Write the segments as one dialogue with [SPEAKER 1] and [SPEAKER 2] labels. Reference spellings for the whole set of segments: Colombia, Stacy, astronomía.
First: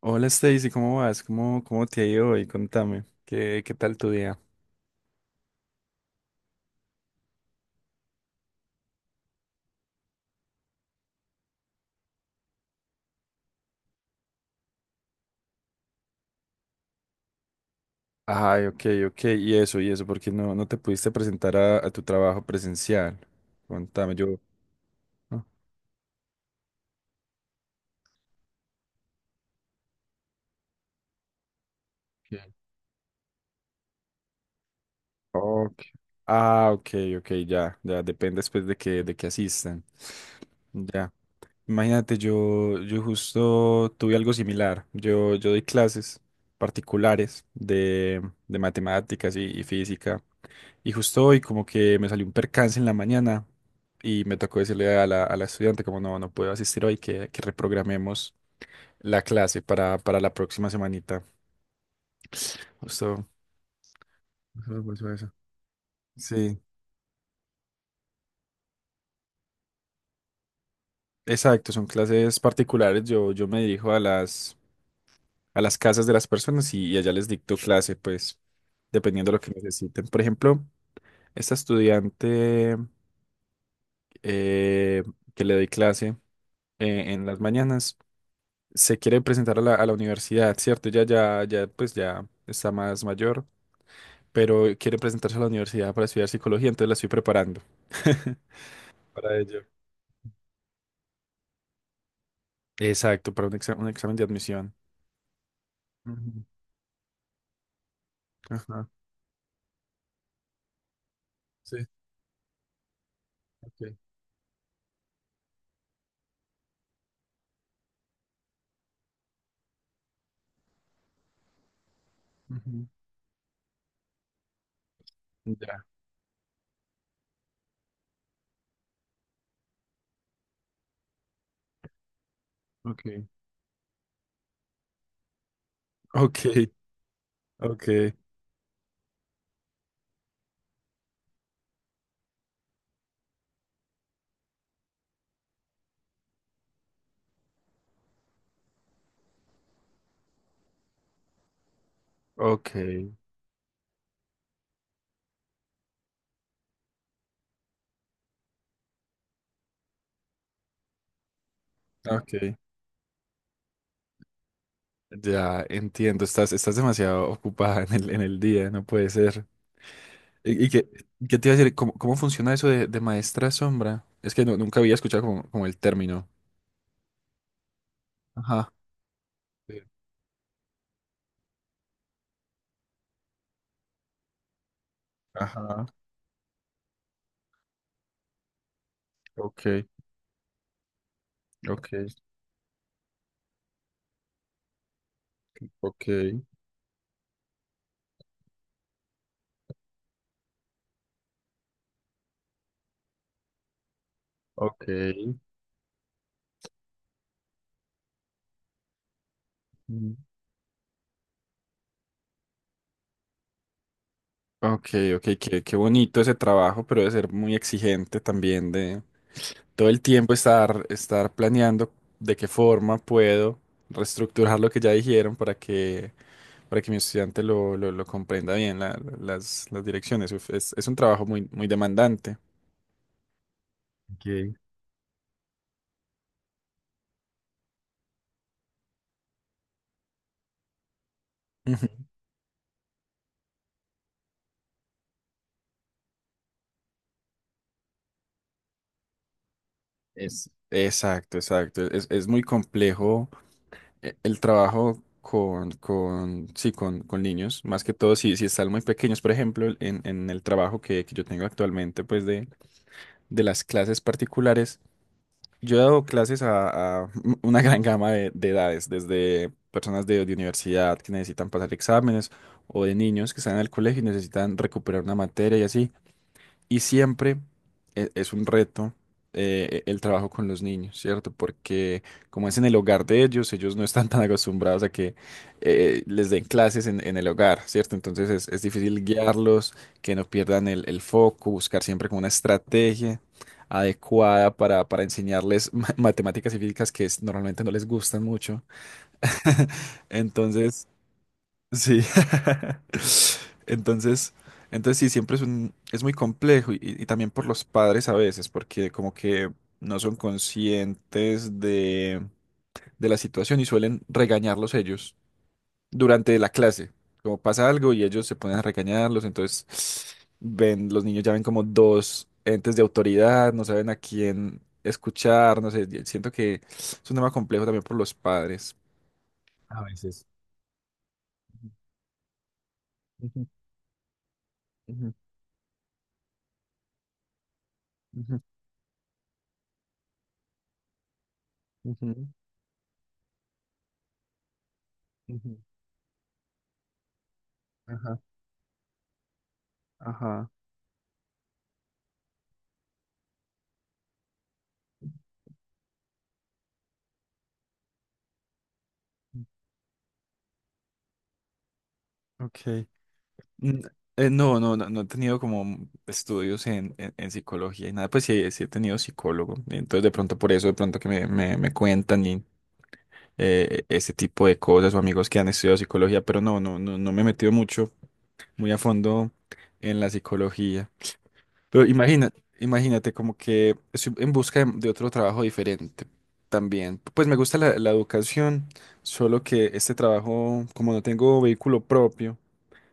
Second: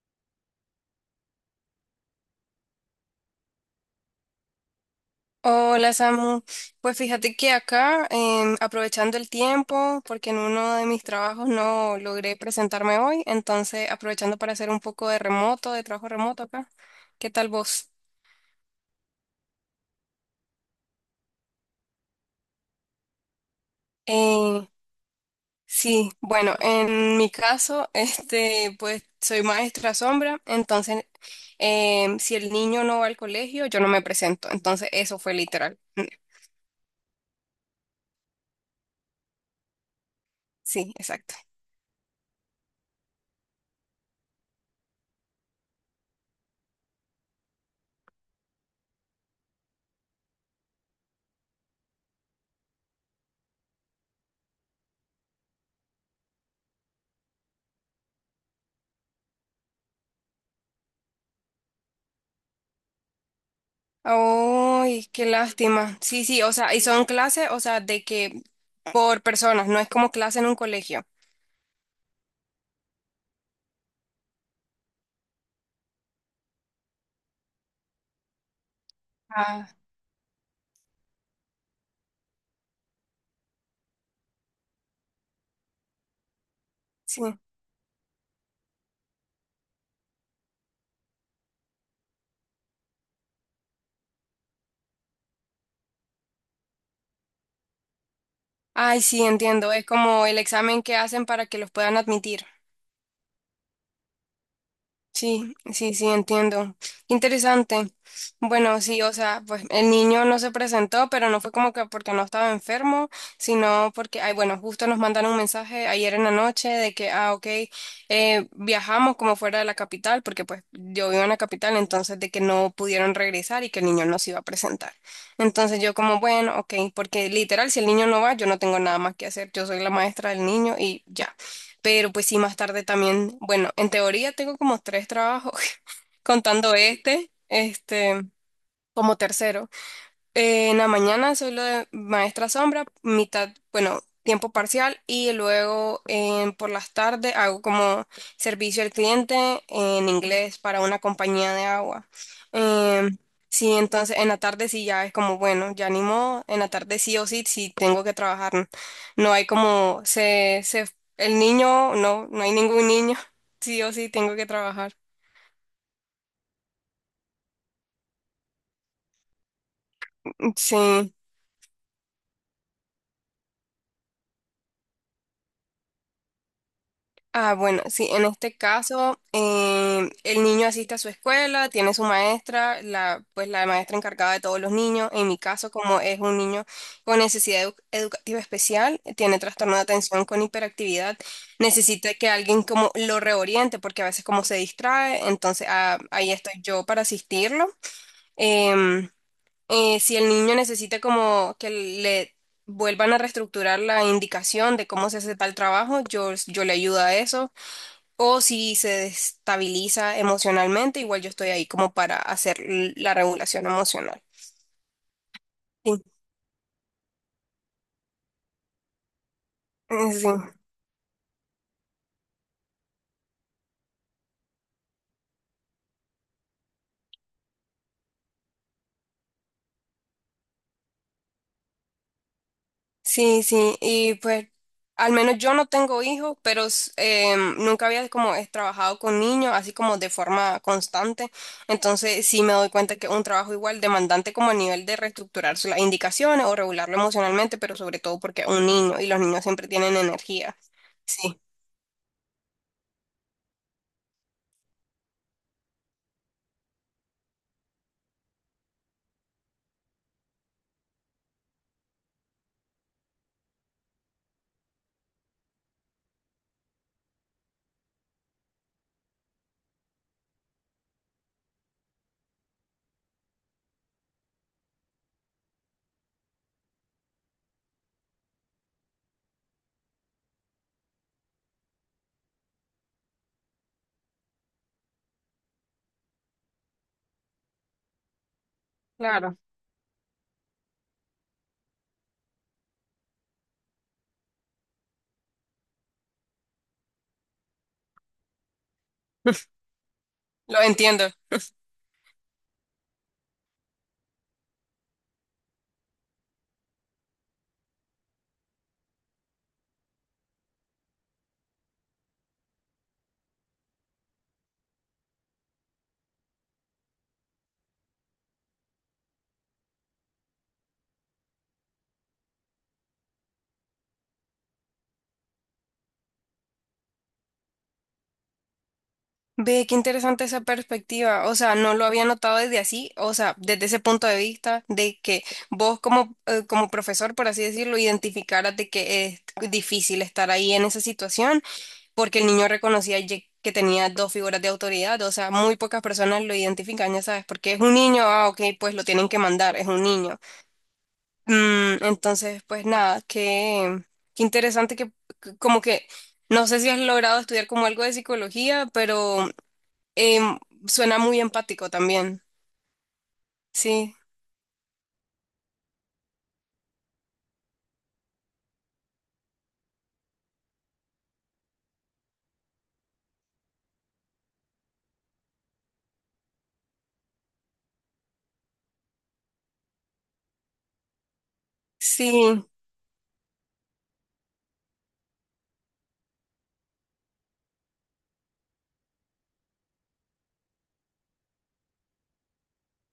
[SPEAKER 1] Hola Stacy, ¿cómo vas? ¿Cómo te ha ido hoy? Contame, ¿qué tal tu día?
[SPEAKER 2] Hola Samu, pues fíjate que acá, aprovechando el tiempo, porque en uno de mis trabajos no logré presentarme hoy, entonces aprovechando para hacer un poco de remoto, de trabajo remoto acá. ¿Qué tal vos?
[SPEAKER 1] Ay, ok, ok, y eso, porque no te pudiste presentar a tu trabajo presencial. Contame, yo.
[SPEAKER 2] Eh,
[SPEAKER 1] Ah,
[SPEAKER 2] sí, bueno, en mi caso, este, pues soy maestra sombra, entonces si
[SPEAKER 1] ok.
[SPEAKER 2] el niño no va al colegio, yo no me presento, entonces eso fue literal.
[SPEAKER 1] Ok. Ah, ok, ok, ya, ya, depende después de que asistan.
[SPEAKER 2] Sí,
[SPEAKER 1] Ya.
[SPEAKER 2] exacto.
[SPEAKER 1] Imagínate, yo justo tuve algo similar. Yo doy clases particulares de matemáticas y física. Y justo hoy como que me salió un percance en la mañana y me tocó decirle a la estudiante como no puedo asistir hoy, que reprogramemos la clase para la próxima semanita. Justo, ajá, por
[SPEAKER 2] Ay,
[SPEAKER 1] eso
[SPEAKER 2] qué
[SPEAKER 1] eso.
[SPEAKER 2] lástima. Sí, sí, o
[SPEAKER 1] Sí.
[SPEAKER 2] sea, y son clases, o sea, de que por personas, no es como clase en un colegio.
[SPEAKER 1] Exacto, son clases particulares. Yo me dirijo a las a las casas de las personas y allá les dicto clase, pues, dependiendo de lo que
[SPEAKER 2] Ah,
[SPEAKER 1] necesiten. Por ejemplo, esta estudiante eh, que le doy clase
[SPEAKER 2] sí.
[SPEAKER 1] en las mañanas se quiere presentar a la universidad, ¿cierto? Ya, ya, ya, pues ya está más mayor, pero quiere presentarse a la universidad para estudiar psicología, entonces la estoy preparando
[SPEAKER 2] Ay, sí,
[SPEAKER 1] para ello.
[SPEAKER 2] entiendo. Es como el examen que hacen para que los puedan admitir.
[SPEAKER 1] Exacto, para un examen de admisión.
[SPEAKER 2] Sí, sí, sí,
[SPEAKER 1] Ujú,
[SPEAKER 2] entiendo. Interesante. Bueno,
[SPEAKER 1] ajá,
[SPEAKER 2] sí, o sea, pues el niño no se presentó, pero no fue como
[SPEAKER 1] sí,
[SPEAKER 2] que porque no estaba enfermo, sino
[SPEAKER 1] ok.
[SPEAKER 2] porque, ay, bueno, justo nos mandaron un mensaje ayer en la noche de que, ah, ok, viajamos como fuera de la capital, porque pues yo vivo en la capital, entonces de que no
[SPEAKER 1] Ujú,
[SPEAKER 2] pudieron regresar y que el niño no se iba a presentar. Entonces
[SPEAKER 1] ya,
[SPEAKER 2] yo como, bueno, ok, porque literal, si el niño no va, yo no tengo nada más que hacer, yo soy la maestra del niño y ya. Pero pues sí, más tarde
[SPEAKER 1] ok.
[SPEAKER 2] también, bueno, en teoría tengo como tres trabajos,
[SPEAKER 1] Ok,
[SPEAKER 2] contando
[SPEAKER 1] ok,
[SPEAKER 2] como tercero. En la mañana soy lo de maestra sombra, mitad, bueno, tiempo parcial y luego por las tardes hago como servicio al cliente en inglés para una compañía de agua.
[SPEAKER 1] ok.
[SPEAKER 2] Em, sí, entonces en la tarde sí ya es como, bueno, ya ni modo, en la tarde sí o sí, sí tengo que trabajar. No hay como, el niño, no, no hay
[SPEAKER 1] Ok,
[SPEAKER 2] ningún niño, sí o sí tengo que trabajar.
[SPEAKER 1] ya entiendo, estás demasiado ocupada en el día, no puede ser. ¿Y, y
[SPEAKER 2] Sí.
[SPEAKER 1] qué, qué te iba a decir? ¿Cómo funciona eso de maestra sombra? Es que no, nunca había escuchado como, como el término.
[SPEAKER 2] Ah, bueno, sí, en este
[SPEAKER 1] Ajá.
[SPEAKER 2] caso,
[SPEAKER 1] Sí.
[SPEAKER 2] el niño asiste a su escuela, tiene su maestra, la, pues la maestra encargada de todos los niños. En mi caso,
[SPEAKER 1] Ajá.
[SPEAKER 2] como es un niño con necesidad educativa especial, tiene trastorno de
[SPEAKER 1] Ok,
[SPEAKER 2] atención con hiperactividad,
[SPEAKER 1] ok,
[SPEAKER 2] necesita que alguien como lo reoriente, porque a veces como se distrae, entonces
[SPEAKER 1] ok,
[SPEAKER 2] ahí estoy yo para asistirlo. Em, si el niño necesita como que le vuelvan a reestructurar la indicación de cómo se hace
[SPEAKER 1] ok.
[SPEAKER 2] tal trabajo, yo le ayudo a eso. O si se
[SPEAKER 1] Mm.
[SPEAKER 2] destabiliza emocionalmente, igual yo estoy ahí como para hacer la regulación emocional.
[SPEAKER 1] Ok, ok, qué
[SPEAKER 2] Sí,
[SPEAKER 1] bonito ese trabajo, pero debe ser muy exigente también todo el
[SPEAKER 2] sí,
[SPEAKER 1] tiempo estar planeando de qué forma puedo reestructurar lo que ya dijeron para que mi estudiante lo comprenda bien, las direcciones. Uf, es un trabajo muy, muy demandante.
[SPEAKER 2] sí, sí. Y pues
[SPEAKER 1] Ok.
[SPEAKER 2] al menos yo no tengo hijos, pero nunca había como trabajado con niños, así como de forma constante.
[SPEAKER 1] Ujú.
[SPEAKER 2] Entonces sí me doy cuenta que es un trabajo igual demandante como a nivel de reestructurar las indicaciones o regularlo emocionalmente, pero sobre todo porque es un niño y los niños siempre tienen
[SPEAKER 1] Es,
[SPEAKER 2] energía.
[SPEAKER 1] exacto,
[SPEAKER 2] Sí,
[SPEAKER 1] exacto. Es muy complejo el trabajo con, sí, con niños, más que todo si, si están muy pequeños. Por ejemplo, en el trabajo que yo tengo actualmente, pues de las clases particulares. Yo he dado clases a una gran gama de edades, desde personas de universidad que necesitan pasar exámenes o de niños que están en el colegio y necesitan recuperar una materia y así. Y siempre es un reto el trabajo con los niños, ¿cierto? Porque como es en el hogar de ellos, ellos no están tan acostumbrados a que les den clases en el hogar, ¿cierto? Entonces es difícil
[SPEAKER 2] claro.
[SPEAKER 1] guiarlos, que no pierdan el foco, buscar siempre como una estrategia adecuada para enseñarles matemáticas y físicas que normalmente no les gustan mucho.
[SPEAKER 2] Lo
[SPEAKER 1] Entonces.
[SPEAKER 2] entiendo.
[SPEAKER 1] Sí. Entonces, entonces sí, siempre es un, es muy complejo y también por los padres a veces, porque como que no son conscientes de la situación y suelen regañarlos ellos durante la clase. Como pasa algo y ellos se ponen a regañarlos, entonces ven, los niños ya ven como dos entes de autoridad, no saben a quién escuchar, no sé, siento que es un tema complejo también por los padres.
[SPEAKER 2] Ve, qué
[SPEAKER 1] A
[SPEAKER 2] interesante
[SPEAKER 1] veces.
[SPEAKER 2] esa perspectiva. O sea, no lo había notado desde así, o sea,
[SPEAKER 1] Ujú,
[SPEAKER 2] desde ese punto de vista de
[SPEAKER 1] ujú,
[SPEAKER 2] que vos como, como profesor, por así decirlo,
[SPEAKER 1] ujú,
[SPEAKER 2] identificaras de que es difícil estar ahí en esa situación, porque el
[SPEAKER 1] ujú.
[SPEAKER 2] niño reconocía ye- que tenía dos figuras de autoridad. O sea, muy
[SPEAKER 1] Ujú.
[SPEAKER 2] pocas personas lo identifican, ya sabes, porque es un niño,
[SPEAKER 1] Ajá,
[SPEAKER 2] ah, ok, pues lo tienen que mandar, es un niño.
[SPEAKER 1] ajá.
[SPEAKER 2] Mm, entonces, pues nada, qué interesante que que- como que... No sé si has logrado estudiar como algo de psicología, pero Em, suena muy empático también.
[SPEAKER 1] Ok. Mm,
[SPEAKER 2] Sí,
[SPEAKER 1] no he tenido como estudios en psicología y nada, pues sí, sí he tenido psicólogo. Entonces, de pronto por eso, de pronto que me cuentan y ese tipo de cosas o amigos que han estudiado psicología, pero no me he metido mucho, muy a fondo en la psicología. Pero imagínate,
[SPEAKER 2] sí,
[SPEAKER 1] imagínate como que estoy en busca de otro trabajo diferente también. Pues me gusta la educación, solo que este trabajo, como no tengo vehículo propio,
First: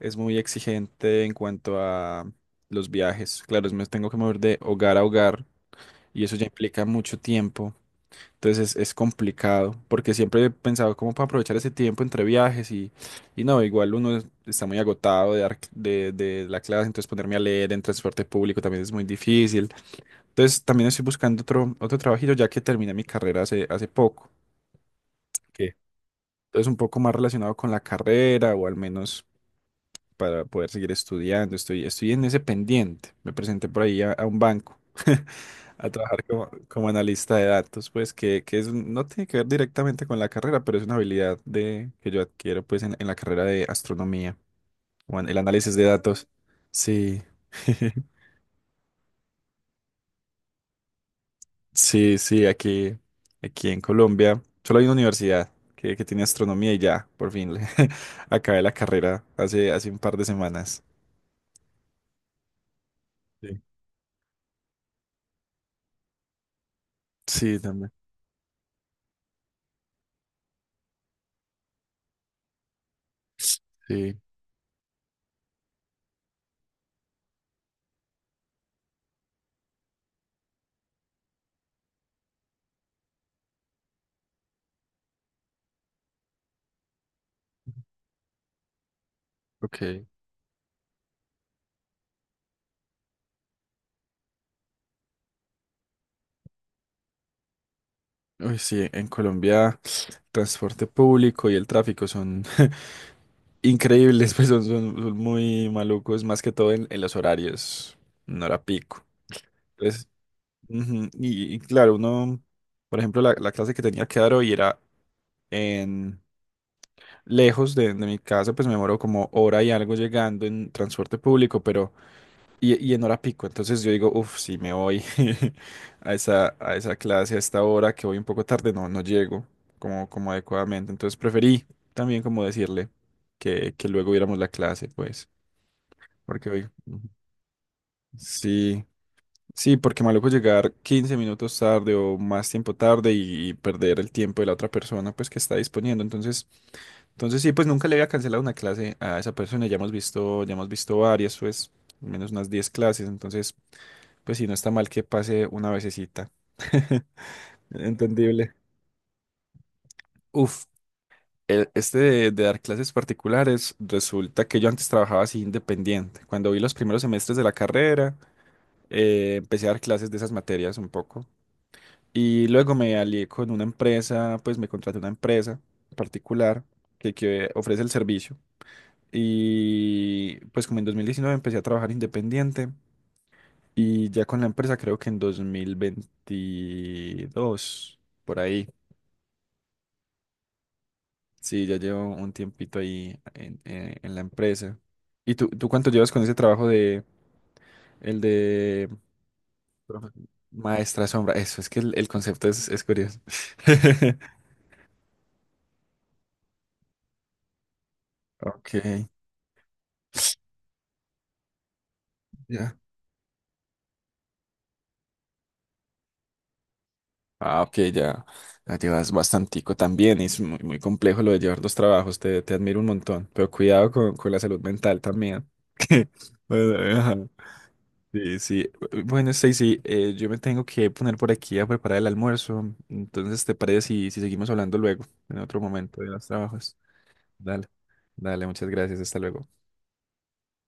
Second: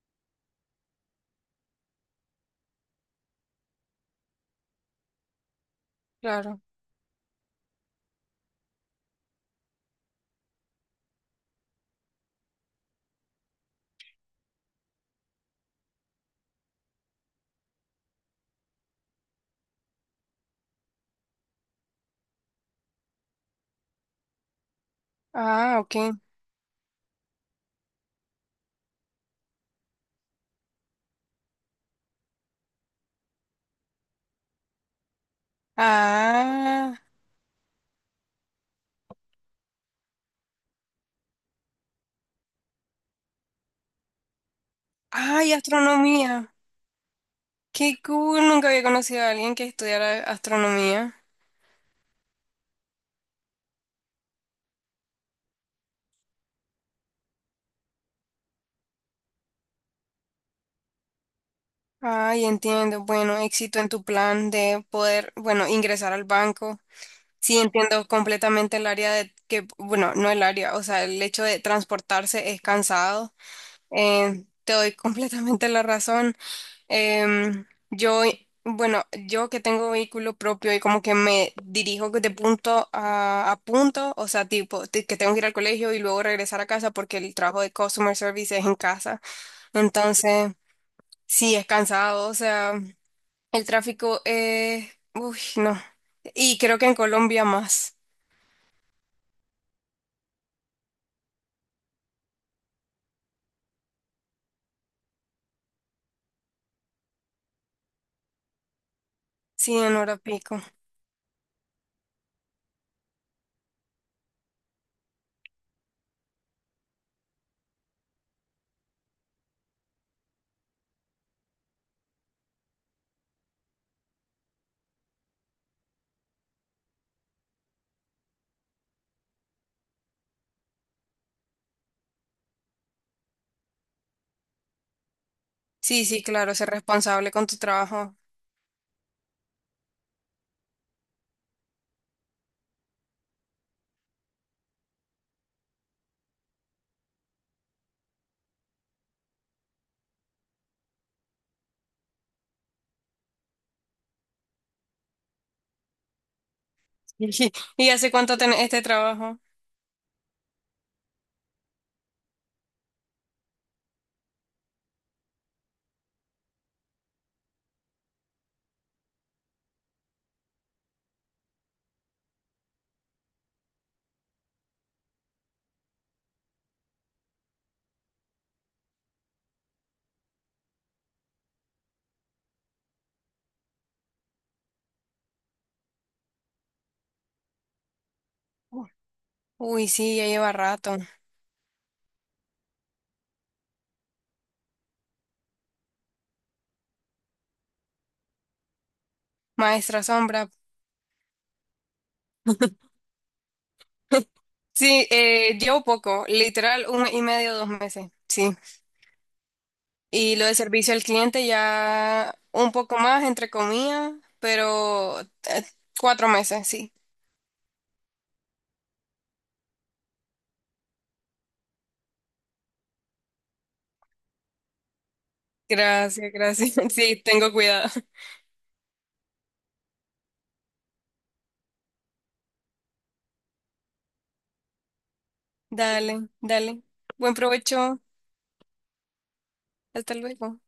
[SPEAKER 1] es muy exigente en cuanto a los viajes. Claro, me tengo que mover de hogar a hogar y eso ya
[SPEAKER 2] claro.
[SPEAKER 1] implica mucho tiempo. Entonces es complicado, porque siempre he pensado cómo para aprovechar ese tiempo entre viajes y no, igual uno está muy agotado de la clase, entonces ponerme a leer en transporte público también es muy difícil. Entonces también estoy buscando otro, otro trabajito ya que terminé mi carrera hace, hace poco. ¿Qué?
[SPEAKER 2] Ah, ok.
[SPEAKER 1] Entonces un poco más relacionado con la carrera o al menos para poder seguir estudiando. Estoy en ese pendiente. Me presenté por ahí a un banco. A trabajar como, como
[SPEAKER 2] Ah,
[SPEAKER 1] analista de datos, pues que es, no tiene que ver directamente con la carrera, pero es una habilidad que yo adquiero pues en la carrera de astronomía o en el
[SPEAKER 2] ay,
[SPEAKER 1] análisis de datos.
[SPEAKER 2] astronomía.
[SPEAKER 1] Sí,
[SPEAKER 2] Qué cool, nunca había conocido a alguien que estudiara astronomía.
[SPEAKER 1] sí, sí, aquí, aquí en Colombia solo hay una universidad que tiene astronomía y ya, por fin, acabé la carrera hace, hace un par de semanas.
[SPEAKER 2] Ay, entiendo. Bueno,
[SPEAKER 1] Sí,
[SPEAKER 2] éxito en tu plan de poder, bueno, ingresar al banco. Sí,
[SPEAKER 1] sí, también.
[SPEAKER 2] entiendo completamente el área de que, bueno, no el área, o sea, el hecho de transportarse es cansado.
[SPEAKER 1] Sí,
[SPEAKER 2] Te doy completamente la razón. Yo, bueno, yo que tengo vehículo propio y como que me dirijo de punto a punto, o sea, tipo, que tengo que ir al colegio y luego regresar a casa porque el trabajo de customer service es en casa.
[SPEAKER 1] ok.
[SPEAKER 2] Entonces, sí, es cansado, o sea, el tráfico es, uy, no. Y creo que en Colombia más,
[SPEAKER 1] Uy, sí, en Colombia transporte público y el tráfico son increíbles, pues son, son muy malucos, más que todo en los horarios, no era pico.
[SPEAKER 2] sí, en
[SPEAKER 1] Entonces,
[SPEAKER 2] hora pico.
[SPEAKER 1] ujú, y claro, uno, por ejemplo, la clase que tenía que dar hoy era en lejos de mi casa, pues me demoró como hora y algo llegando en transporte público, pero y en hora pico. Entonces yo digo, uff, si me voy a esa clase a esta hora que voy un poco tarde, no, no llego como, como adecuadamente. Entonces preferí también como decirle que luego viéramos la clase, pues.
[SPEAKER 2] Sí, sí,
[SPEAKER 1] Porque
[SPEAKER 2] claro,
[SPEAKER 1] hoy.
[SPEAKER 2] ser
[SPEAKER 1] Ujú.
[SPEAKER 2] responsable con tu trabajo.
[SPEAKER 1] Sí, sí, porque maluco llegar 15 minutos tarde o más tiempo tarde y perder el tiempo de la otra persona, pues que está disponiendo. Entonces, entonces sí, pues nunca le había cancelado una clase a esa persona. Ya hemos visto varias, pues, al menos unas 10 clases. Entonces, pues sí, no está mal que pase una vececita.
[SPEAKER 2] ¿Y hace cuánto
[SPEAKER 1] Entendible.
[SPEAKER 2] tenés este trabajo?
[SPEAKER 1] Uf, este de dar clases particulares, resulta que yo antes trabajaba así independiente. Cuando vi los primeros semestres de la carrera, empecé a dar clases de esas materias un poco. Y luego me alié con una empresa, pues me contraté una empresa particular que ofrece el servicio. Y pues como en 2019 empecé a trabajar independiente y ya con la empresa creo que en 2022, por ahí.
[SPEAKER 2] Uy, sí, ya lleva rato.
[SPEAKER 1] Sí, ya llevo un tiempito ahí en la empresa. ¿Y tú cuánto llevas con ese trabajo de el de
[SPEAKER 2] Maestra
[SPEAKER 1] profe-
[SPEAKER 2] Sombra.
[SPEAKER 1] maestra sombra? Eso, es que el concepto es curioso.
[SPEAKER 2] Sí, llevo poco, literal un mes y medio, 2 meses, sí.
[SPEAKER 1] Ok,
[SPEAKER 2] Y lo de servicio al cliente ya un
[SPEAKER 1] ya.
[SPEAKER 2] poco más, entre comillas, pero 4 meses, sí.
[SPEAKER 1] Ah, ok, ya. La llevas bastantico también. Es muy, muy complejo lo de llevar dos trabajos. Te admiro un montón. Pero cuidado con la salud mental también.
[SPEAKER 2] Gracias, gracias.
[SPEAKER 1] Bueno, ajá.
[SPEAKER 2] Sí, tengo cuidado.
[SPEAKER 1] Sí, sí. Bueno, Stacy, yo me tengo que poner por aquí a preparar el almuerzo. Entonces, ¿te parece si seguimos hablando luego, en otro momento de los
[SPEAKER 2] Dale,
[SPEAKER 1] trabajos?
[SPEAKER 2] dale. Buen
[SPEAKER 1] Dale,
[SPEAKER 2] provecho.
[SPEAKER 1] dale, muchas gracias. Hasta luego.
[SPEAKER 2] Hasta luego.